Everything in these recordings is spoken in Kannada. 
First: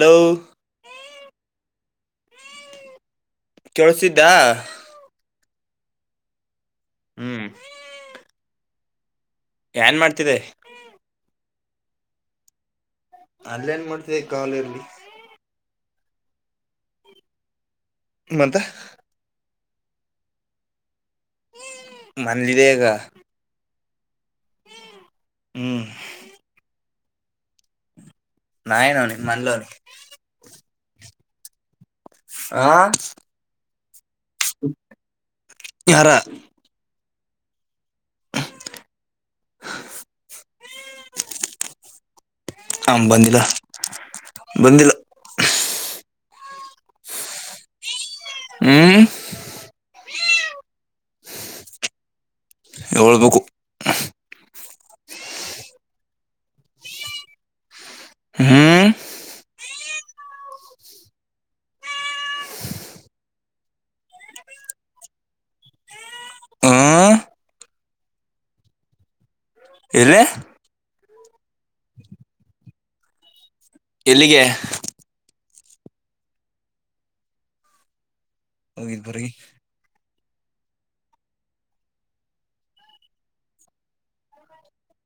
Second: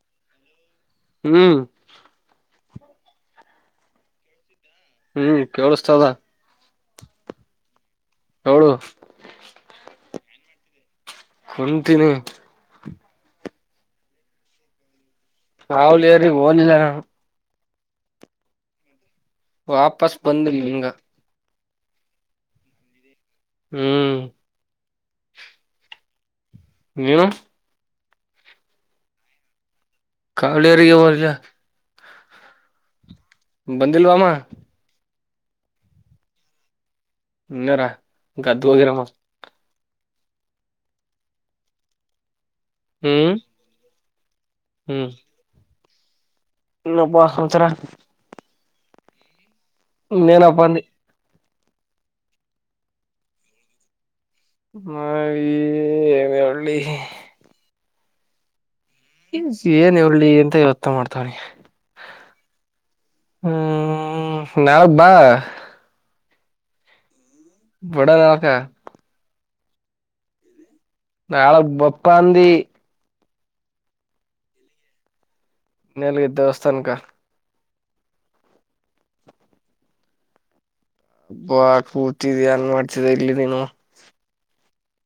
ಹಲೋ. ಹ್ಮ್. ಕೇಳಸಿದಾ. ಹ್ಮ್ ಕೇಳಸ್ತದ. ಹ್ಮ್ ಹೌಳು. ಏನ್ ಮಾಡ್ತಿದೆ. ಕುಂತೀನಿ. ಅಲ್ಲೇನ್ ಮಾಡ್ತಿ ಕಾಲಲ್ಲಿ ಹಾವಲ್ರಿ ಓನಿಲ್ಲ. ಮತೆ ವಾಪಸ್ ಬಂದ್ರಿ ನಿಂಗ. ಮನೆಯಲ್ಲಿದ್ದೀನಿ ಈಗ ಹ್ಮ್. ಹ್ಮ್ ನೀನ ನಾಯನುೋ ನೀ ಮನಲ ಕಾವಳಿಯರಿಗೆ ಹೋದಯ ಆ ಬಂದಿಲ್ವಾಮ ಯಾರ ಇರಾ ಗದ್ದು ಹೋಗಿರ ಮ ಆ ಬಂದಿಲ್ಲ ಬಂದ ಹ್ಮ ಇನ್ನಪ್ಪಸಚರ ಹ್ಮ್ ನೇನ ಅಪ್ಪಿ ಹಏಳ್ಬೇಕು ನ ಒಳ್ಳಿ [unintelligible] ಹಾ ಈ ಏನ್ ಒಳ್ಳಿ ಎಂತ ಯವಥ ಮಾಡ್ತವ್ರಿ ಹ್ಮ್ ನಾಳೆ ಬಾ ಹ ಬಡ ಯಾಕೆ ಎಲ್ಲೇ ನಾಳೆ ಬರ್ತೀನಿ ಅಂತ ಅಂದಿ ಇಲ್ಲಿಗೆ ನೆಲಗೆ ದೇವಸ್ಥಾನಕ ಹೋಗಿದ್ ಬ್ರಿ ಹಬ್ಬ ಕೂತಿದಿ ಏನ್ ಮಾಡ್ತಿದೆ ಇಲ್ಲಿ ನೀನು [unintelligible]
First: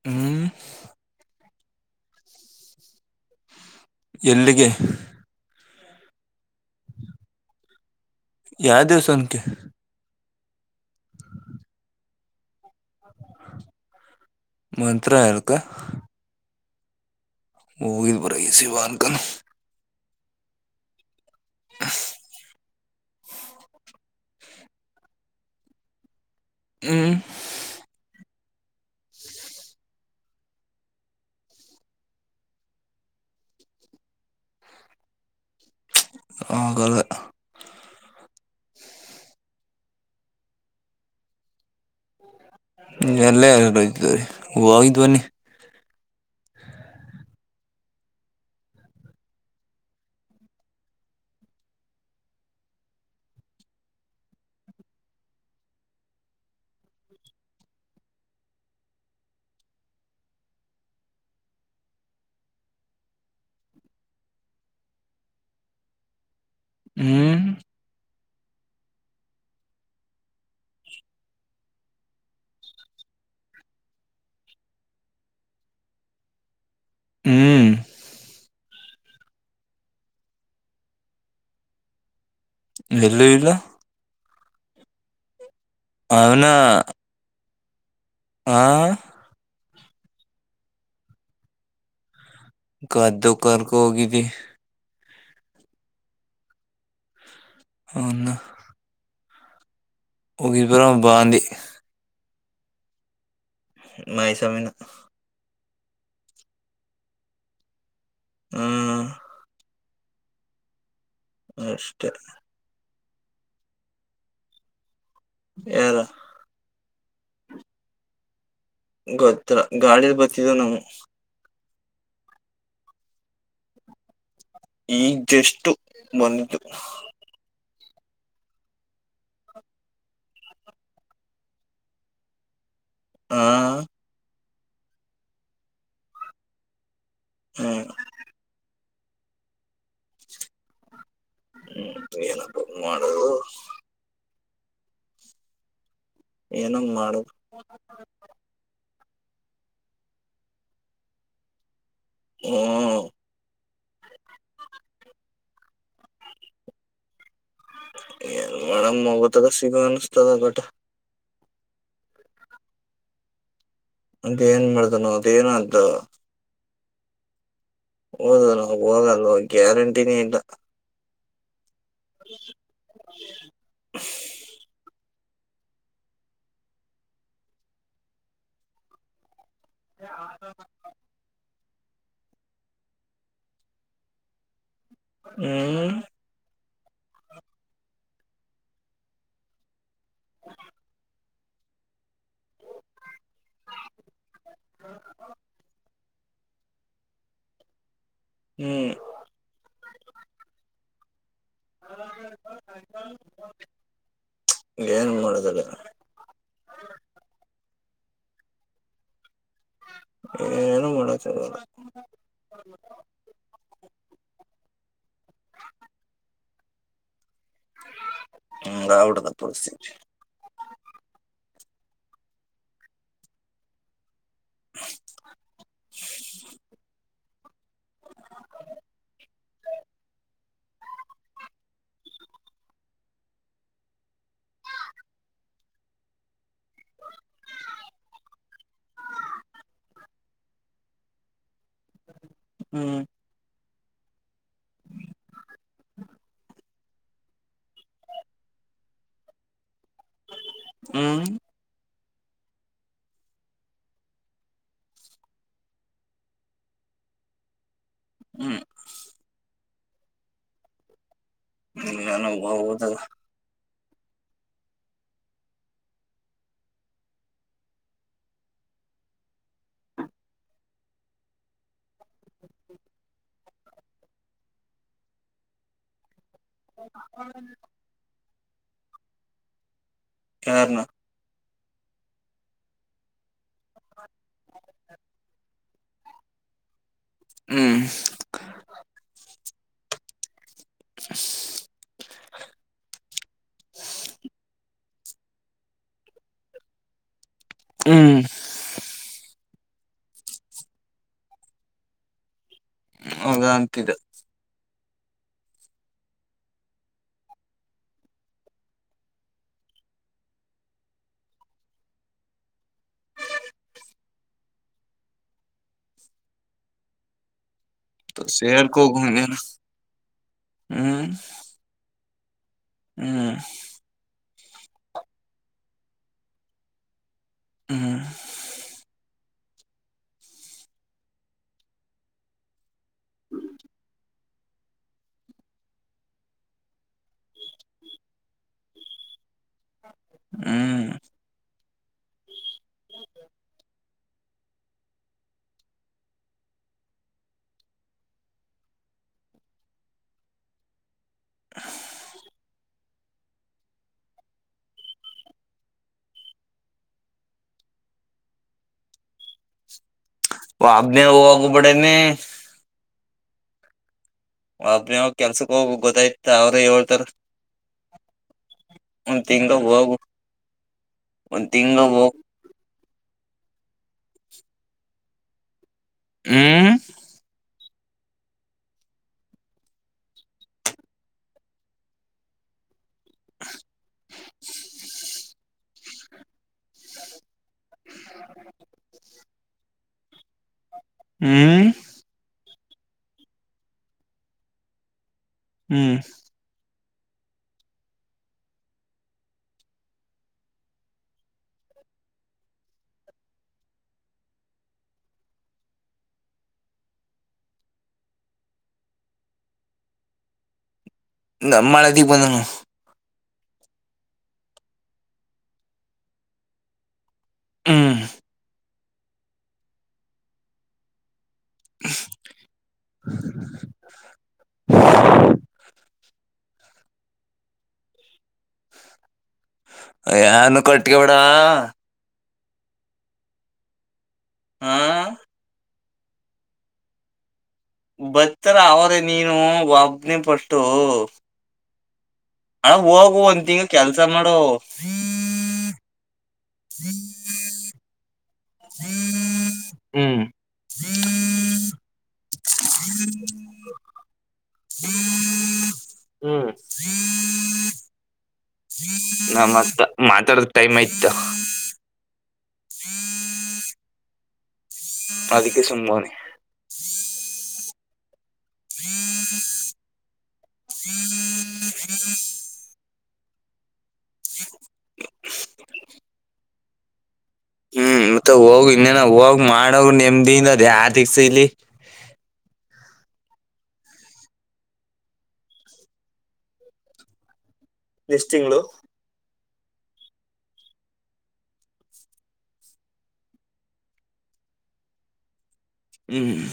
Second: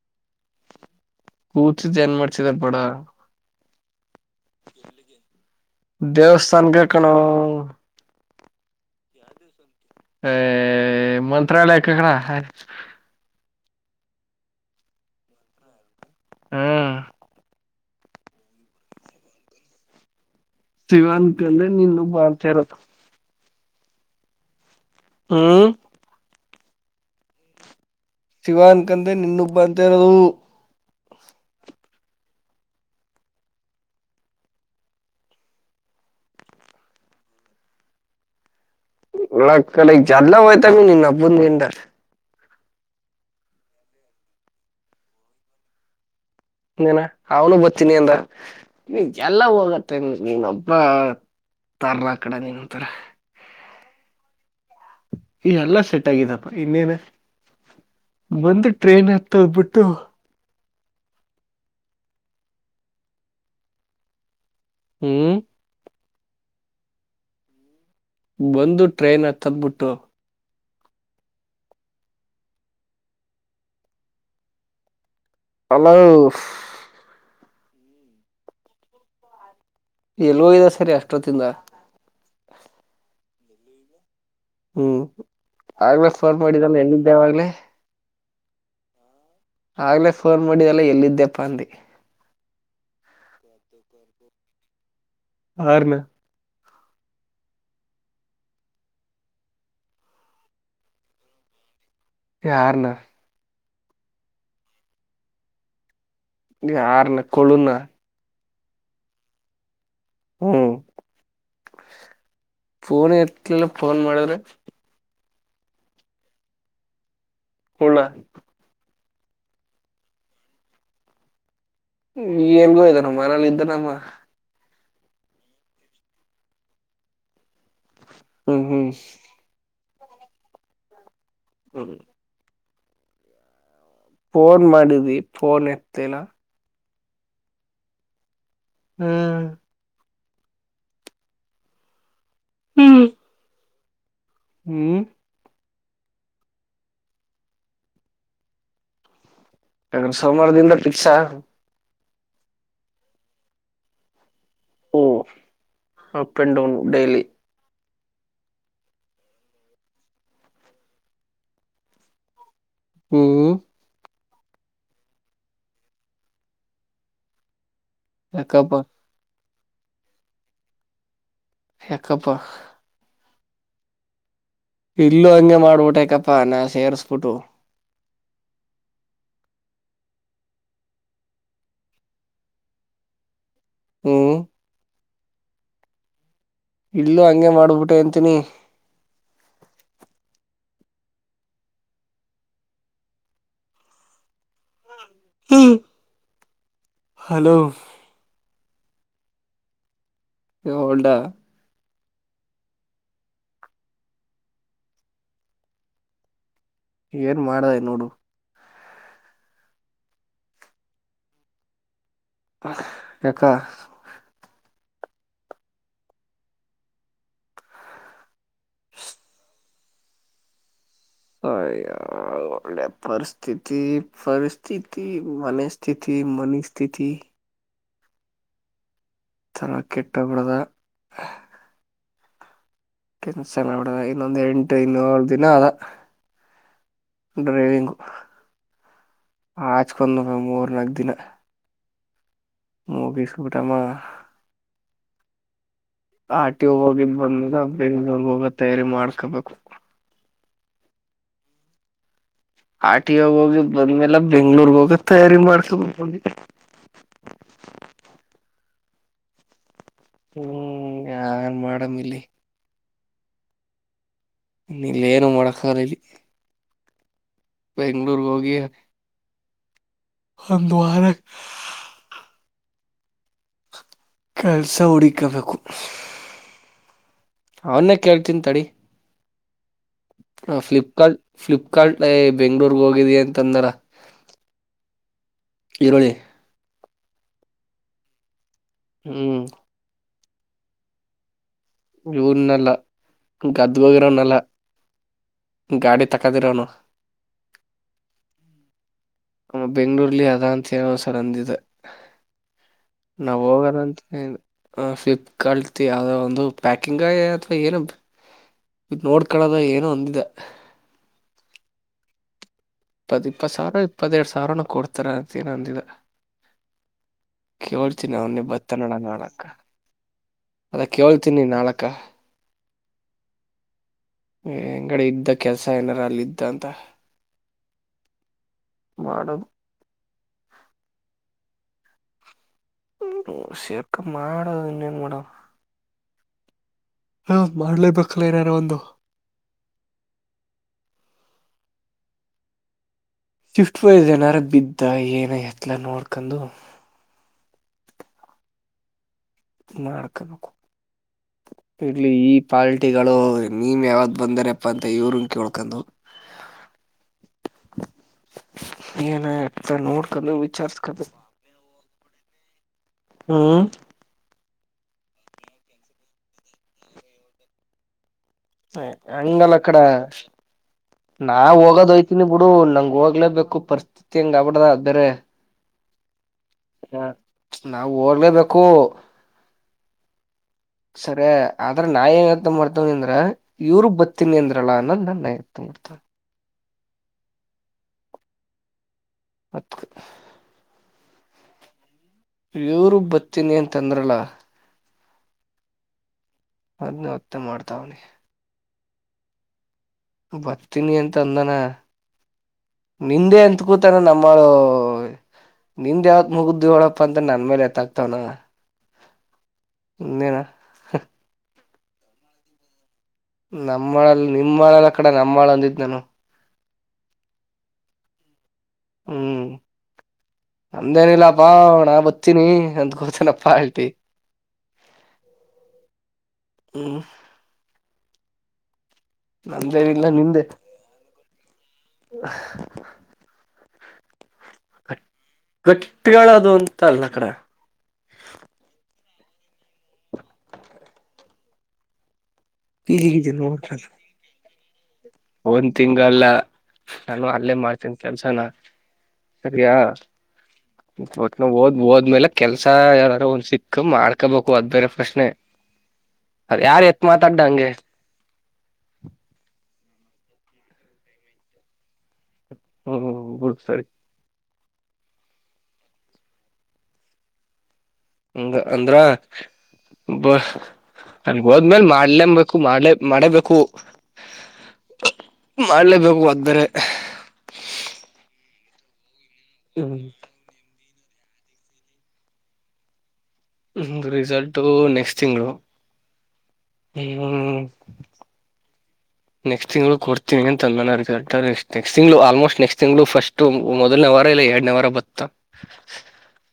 ಹ್ಮ್ ಕೂತಿದ್ದ ಏನ್ ಮಾಡ್ಸಿದಾರ ಬಡ ಎಲ್ಲಿಗೆ ದೇವಸ್ಥಾನಗೆಕಣ ಯಾವ ದೇವಸ್ಥಾನಕ್ಕೆ ಆ ಮಂತ್ರಾಲಯ ಕೆಕಡ ಮಂತ್ರಾಲಯಕ್ಕ ಹ್ಮ ಹೋಗಿ ಬರ ಈ ಸಿವನ್ಕ ಶಿವನ್ ಕಂದ್ರೆ ನಿನ್ ಬಾತಾ ಇರತ್ತ ಹ್ಮ್ ಹ ಶಿವಾನ್ ಕಂದೆ ನಿನ್ನೊಬ್ಬ ಬ ಅಂತ ಇರೋದು ಹಗ [unintelligible] ಲಕ್ಕ ಲೈ ಜ್ಲ ವಯತ ಮನಿ ನಬಂದ ಗಂಟಾರ ಎಲ್ಲೇ ಎಲ್ಲ ಇದತ ರೀ ಹೂೋಗಿದ್ದು ಬನ್ನಿ ನೀನ ಅವನು ಬರ್ತನಿ ಎಂದ ಎಲ್ಲ ಹೋಗತ್ತೆ ನೀನೊಬ್ಬ ತರ ಕಡೆ ನೀನ್ಂತರ ಈ ಎಲ್ಲಾ ಸೆಟ್ ಆಗಿದಪ್ಪ ಇನ್ನೇನ್ ಒಂದು ಟ್ರೈನ್ ಹತ್ತ ಹೋಗ್ಬಿಟ್ಟು ಹ್ಮ ಹ್ಮ್ ಬಂದು ಟ್ರೈನ್ ತಂದಬಿಟ್ಟು ಹಲೋ ಹ್ಮ ಎಲ್ಲೋ ಇದೆ ಸರಿ ಅಷ್ಟೊತ್ತಿಂದ ಎಲ್ಲಿ ಇಲ್ಲ ಹ್ಮ್ ಆಗ್ಲೆೇ ಫೋನ್ ಅವನ ಮಾಡಿದಾನ ಎಲ್ಲಿದ್ದೇವಾಗ್ಲೇ ಹಾಂ ಆಗ್ಲೇ ಫೋನ್ ಮಾಡಿದೆಲ್ಲ ಎಲ್ಲಿದ್ದ್ಯಪ್ಪಾ ಅಂದ. ಗದ್ದು ಕರ್ಗ ಹೋಗಿದ್ದಿ. ಯಾರನ್ನ ಹನ್ನು. ಹೋಗಿದ್ವಲ್ಲ ಬಾ ಅಂದೇ ಯಾರನ. ಮೈಸಾಮಿನ. ಈ ಆರ್ನ ಕೊಳುನ. ಹ್ಮ. ಹ್ಮ್. ಅಷ್ಟೇ. ಫೋನ್ ಇತ್ತಲಿಲ್ಲ ಫೋನ್ ಮಾಡಿದ್ರೆ. ಯಾರು. ಕುರುಡ ಗೊತ್ರ ಗಾಡಿ ಬರ್ತಿದ್ದವ ನಾವು. ಈ ಎಲ್ಗೋ ಇದ್ದಾನ ಮನೇಲ್ಲ ಇದ್ದನಮ್ಮ. ಈಜಷ್ಟು ಬಂದಿದ್ದು. ಹ್ಮ್ ಹ್ಮ್. ಹ. ಹಾ ಫೋನ್ ಮಾಡಿದ್ವಿ ಫೋನ್ ಇತ್ತತಿಲ್ಲ ಹ್ಮ್ ಹ್ಮ್ ಹ್ಮ್ ಏನಪ್ಪ ಹ್ಮ್ ಮಾಡದು? ಹ್ಮ್. ಏನಂಗ್ ಮಾಡು. ಸೋಮವಾರದಿಂದ ಫಿಕ್ಸಾ? ಓ. ಹಓ. Up and down daily. ಏನ್ ಮಾಡಮು ಮುವತ್ತದ ಸಿಗ ಅನಸ್ತದ ಬಟ್. ಹೂ. ಅದ ಏನ್ ಮಾಡ್ದನೋ ಅದೇನಾತೋ. ಹೋದನೋ ಯಾಕಪ್ಪ ಹೋಗಲ್ವೋ ಗ್ಯಾರಂಟಿನೇ ಇಲ್ಲ. ಯಾಕ್ಕಪ್ಪ? [inaudible] ಇಲ್ಲೂ ಹಂಗೆ ಮಾಡ್ಬಿಟ್ಟೆಕಪ್ಪಾ ನಾ ಸೇರಿಸ್ಬಿಟ್ಟು. ಆ [inaudible] ಹ್ಮ್ ಹ್ಮ್ ಇಲ್ಲೂ ಹಂಗೆ ಮಾಡ್ಬಿಟ್ಟೆ ಅಂತಿನಿ. ಹ್ಮ ಹಲೋ ಹ್ಮ್ ಹಲ್ಡ [unintelligible] ಏನ್ ಮಾಡದಲ್ಲಿಗ ಏನ್ ಮಾಡದ ಈಗ್ ನೋಡು. ಏನು ಮಾಡಕ್ಕಾಗಲ್ಲ. ಯಾಕ? ಹ್ಮ ಹಂಗಾಗ್ಬಿಟ್ಟದೆ ಪರಿಸ್ಥಿತಿ. ಹ ಒಳ್ಳೆ ಪರಿಸ್ಥಿತಿ ಪರಿಸ್ಥಿತಿ ಮನೆ ಸ್ಥಿತಿ ಮನಸ್ಥಿತಿ. ತರ ಕೆಟ್ಟೋಗ್ಬಡದ. ಕೆಲ್ಸ ಮಾಡ್ಬಿಡದ ಇನ್ನೊಂದ ಎಂಟು ಇನ್ನೇಳ್ ದಿನ ಅದ. ಡ್ರೈವಿಂಗು ಆಚ್ಕೊಂಡ ಮೂರ್ ನಾಕ್ ದಿನ. ಹ್ಮ್ ಮೂಗಿಸ್ಬಿಟ್ಟಮ ಆ ಆರ್ ಟಿ ಐಗೋಗಿದ್ ಬಂದ ಬೆಂಗಳೂರ್ಹೋಗ ತಯಾರಿ ಮಾಡ್ಕೊಬೇಕು. ಹ್ಮ್ ಆರ್ ಟಿ ಐ ಹೋಗಿದ್ಬಂದ್ಮೇಲೆ ಬೆಂಗ್ಳೂರ್ ಹೋಗ ತಯಾರಿ ಮಾಡ್ಕಬೇಕು. ಹ್ಮ್ ಹ್ಮ್ ಯಾವ ಇಲ್ಲ ನಾನ [unintelligible] ಇಲ್ಲೇನು ಮಾಡಕಾಲ ಇಲ್ಲಿ. ಬೆಂಗ್ಳೂರು ಹೋಗಿ ಒಂದ್ವಾರ ಕೆಲ್ಸ ಹುಡಿಕಬೇಕು. ಹ ಅವನ್ನೇ ಕೇಳ್ತೀನ್ ತಡಿ. ಹ ಯಾರನ ಫ್ಲಿಪ್ಕಾರ್ಟ್ ಫ್ಲಿಪ್ಕಾರ್ಟ್ ಏ ಬೆಂಗ್ಳೂರಿಗೆ ಹೋಗಿದಿ ಅಂತಂದ್ರ. ಇರೋಳಿ. ಹ್ಮ್. ಹ್ಮ್. [inaudible] ಇವ ನೆಲ್ಲ ಗದ್ದಗೋಗಿರೋನಲ್ಲ ಗಾಡಿ ತಕದಿರೋನು. ಹ್ಮ್. ಬೆಂಗ್ಗಳೂರ್ಲ್ಲಿ ಅದ ಅಂತ ಹೇಳಿ ಏನೋ ಒಂದ ಸರ್ ಅಂದಿದ. ನಾವ ಹೌದ ಅಂತಿದ್ದ ಹೋಗರಂತ [unintelligible] ಹ ಫ್ಲಿಪ್ಕಾರ್ಟ್ದ ಯಾವ್ಯಾವ ಒಂದು ಪ್ಯಾಕಿಂಗ ಅಥವಾ ಏನು ನೋಡ್ಕಳುದ ಏನೋ ಅಂದಿದ್ದ. ಇಪ್ಪತ್ ಇಪ್ಪತ್ ಸಾವಿರ ಇಪ್ಪತ್ತೆರಡು ಸಾವಿರನ ಕೊಡ್ತಾರೆ ಅಂತ ಏನೋ ಅಂದಿದ ಕೇಳ್ತೀನಿ ಅವನಿ ಬತ್ತನಾಡ ಸೇರ್ಕೋಗ ಹಂಗೇನ ನಾಳಕ್ಕ ಅದ ಹ್ಮ್ ಕೇಳ್ತೀನಿ ನಾಳಕ್ಕ ಹ್ಮ್. ಏ ಅಂಗಡಿ ಇದ್ದ ಕೆಲ್ಸ ಏನಾರ ಅಲ್ಲ ಇದ್ದ ಅಂತ ಹ್ಮ್. ಮಾಡುನು. ಹ್ಮ ಶೇಕ ಮಾಡದ ಇನ್ನೇನ್ ಮಾಡವ ಹ ಮಾಡ್ಲೇಬೇಕಲ್ಲಾ ಏನಾರ ಒಂದು ಹ್ಮ್. ಸ್ವಿಫ್ಟ್ ವೈಸ್ ಏನಾರ ಬಿದ್ದ ಏನ ಎತ್ಲ ನೋಡ್ಕೊಂಡು. ಮಾಡ್ಕಬೇಕು ಇರ್ಲಿ ಈ ಪಾ ಹಟ್ಟಿಗಳು ನಿನ್ ಯಾವಾಗ ಬಂದಾರಪ್ಪ ಅಂತ ಇವರ ಕಳ್ಕೊಂಡು. ಏನ ನೋಡ್ಕೊಂಡೂ ಒಬ್ನೇ ಹೋಗ್ಬಿಡನೆ ಹ್ಮ್. ಒಬ್ಬನೇ ಕೆಲ್ಸಕ್ ಹೋಗಿ ಗೊತ್ತಾಯ್ತ ಅವ್ರೆ ಹೇಳ್ತಾರ. ಹ ಒಂದ್ ತಿಂಗ ಹಂಗಲ್ಲ ಅಕಡ ಹೋಗು ನಾ ಒಂದ್ ತಿಂಗ ಹೋಗ್ ಹೋಗದೋಯ್ತೀನಿ. ಬಿಡು ನಂಗ ಹೋಗ್ಲೇಬೇಕು ಪರಿಸ್ಥಿತಿ ಹೆಂಗ ಆಗಿಬಿಟ್ರ ಬೇರೆ ಹ್ಮ್. ಹ ನಾವು ಹೋಗ್ಲೇಬೇಕು. ಸರಿ ಆದ್ರೆ ನಾಯಿಂಗಂತ ಮಾಡತ ಅಂದ್ರೆ ಇವ್ರು ಬತೀನಿ ಅಂದ್ರಲ್ಲ ಅನ್ನೋದ ನನ್ನ ನಯಕ್ತ್ ಮಾಡ್ತೇನೆ. [inaudible] ಹತ್ತು ಹ್ಮ್. ಇವ್ರು ಬತಿನಿ ಅಂತಂದ್ರಲ್ಲ. ಹ್ಮ್. ಅದ್ನ ಹೊತ್ತ ಮಾಡ್ತಾವನಿ ಬರ್ತೀನಿ ಅಂತ ಅಂದಾನ. ನಿಂದೆ ಎತ್ಕೂತಾನ ನಮ್ಮಳು ನಿಂದ್ ಯಾವತ್ ಮುಗುದ್ದು ಹೇಳಪ್ಪ ಅಂತ ನನ್ ಮೇಲೆ ಎತ್ತಾಕ್ತಾನ. [unintelligible] ನಮ್ಮ [unintelligible] ಬಂದಾನು. ನಮ್ಮ ಆಲ್ ಅಲ್ಲ ನಿಮ್ ಆಲ್ ಆಕಡೆಲ್ಲ ನಮ್ಮಾಳ ಅಂದಿದ್ ನಾನು ಹ್ಮ್ ಹ್ಮ್ ನಂದೇನಿಲ್ಲಪ್ ಬಾಣಾ ಬತ್ತನಿ ಅಂದಕೋತೇನಪ್ಪಾ ಆಲ್ಟಿ. ಹ್ಮ ನಮ್ದೇನಲ್ಲ ನಿಮ್ದೆ. ಯಾರನು ಕಟ್ಕೊಬೇಡ ಹಾ ಗಟ್ಟಿಗಳದು ಅಂತಲಕಡ. ಬತ್ತರ ಅವರೇ ನೀನು ಒಬ್ನೆ ಫಟ್ಟು. ಅಣ್ಣ ಗೀಜಿ ಹೋಗು ಗೀಜಿ ಒಂದ್ ತಿಂಗಳು ನೋಡ್ರಲ್ಲ ಕೆಲ್ಸ ಮಾಡು. ಒಂದ್ ತಿಂಗಲ್ಲ ನಾನು ಅಲ್ಲೇ ಮಾಡ್ತನ್ ಕೆಲ್ಸನ. ಸರಿಯಾ. ಹ್ಮ್ ಒಟ್ ಓದ್ ಓದ್ಮೇಲೆ ಕೆಲ್ಸ ಯಾವ್ದಾದ್ರು ಒಂದ್ ಸಿಕ್ಕ ಮಾಡ್ಕೋಬೇಕು ಅದ್ ಬೇರೆ ಪ್ರಶ್ನೆ. ಹ್ಮ್ ಯಾರು ಎತ್ ಮಾತಾಡ್ಡ ಹಂಗೆ. ನಮ್ ಅತ್ತೆ ಮಾತಾಡ ಟೈಮ್ ಆಯ್ತ. ಹ್ಮ್ ಬುಡ್ ಸರಿ. ಅದಿಕ್ಕೆ ಸುಮ್ನವ್ನೇ. ಹಂಗ ಅಂದ್ರ ಬ ಅಲ್ಲಿಗ್ ಹೋದ್ ಹೋಧ್ಮೆಲೆ ಮಾಡ್ಲೇ ಬಬೇಕು ಮಾಡ್ಲ ಮಾಡೇಬೇಕು. ಮಾಡ್ಲೇಬೇಕು ಅದ್ಬೆರೆ. ಮತ್ತೆ ಹೋಗು ಇನ್ನೇನ ಹೋಗ್ ಮಾಡೋ ಹ್ಮ್ ನೆಮ್ದಿ ಇಂದ ಅದ ಯಾರದಕ್ಸ ಇಲ್ಲಿ. ರಿಸಲ್ಟು ನೆಕ್ಸ್ಟ್ ತಿಂಗಳು. ಹ್ಮ್ಮ ನೆಷ್ಟ್ ತಿಂಗಳು. ನೆಕ್ಸ್ ತಿಂಗಳು ಕೊಡ್ತಿನಿ ಅಂತ ಅಂದನಾ ರಿಸಲ್ಟ್ ರಿ ತಿಂಗಳು ಆಲ್ಮೋಸ್ಟ್ ನೆಕ್ಸ್ಟ್ ತಿಂಗಳುಫಸ್ಟ್. ಮೊದಲನ ವಾರ ಇಲ್ಲ ಎರಡನೇ ವಾರ ಬತ್ತ. ಹ್ಮ್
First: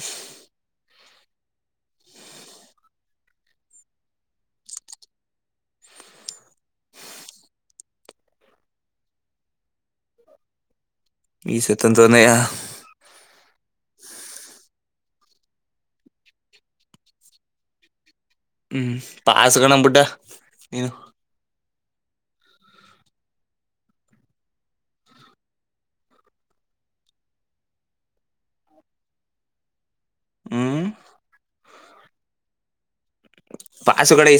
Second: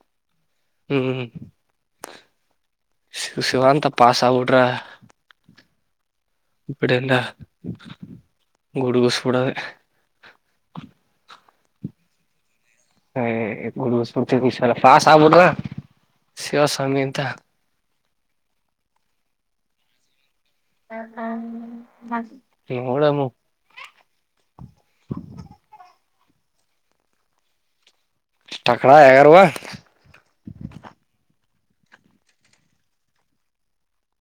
ಹ್ಮ್ ಶಿವ ಶಿವಂತ ಪಾಸ್ ಆಗ್ಬಿಟ್ರೆ. ಬಿಡೆಲ್ಲ ಗುಡುಗೂಸ ಬಿಡದೆ. ಈ ಸತಂತೆಯ. ಹೆ ಗುಡುಗುಸ್ ಬಿಡ್ತೀವಿ ಇಸಲ ಪಾಸ್ ಆಗ್ಬಿಟ್ರೆ ಶಿವಸ್ವಾಮಿ ಅಂತ. ಹ್ಮ್ ಪಾಸ್ ಕಣ ಬುಡ್ಡ. ನೋಡಮು. ತಕ್ಲ ಏರ್ವ. ಹ್ಮ್ ಪಾಸುಗನ ಇ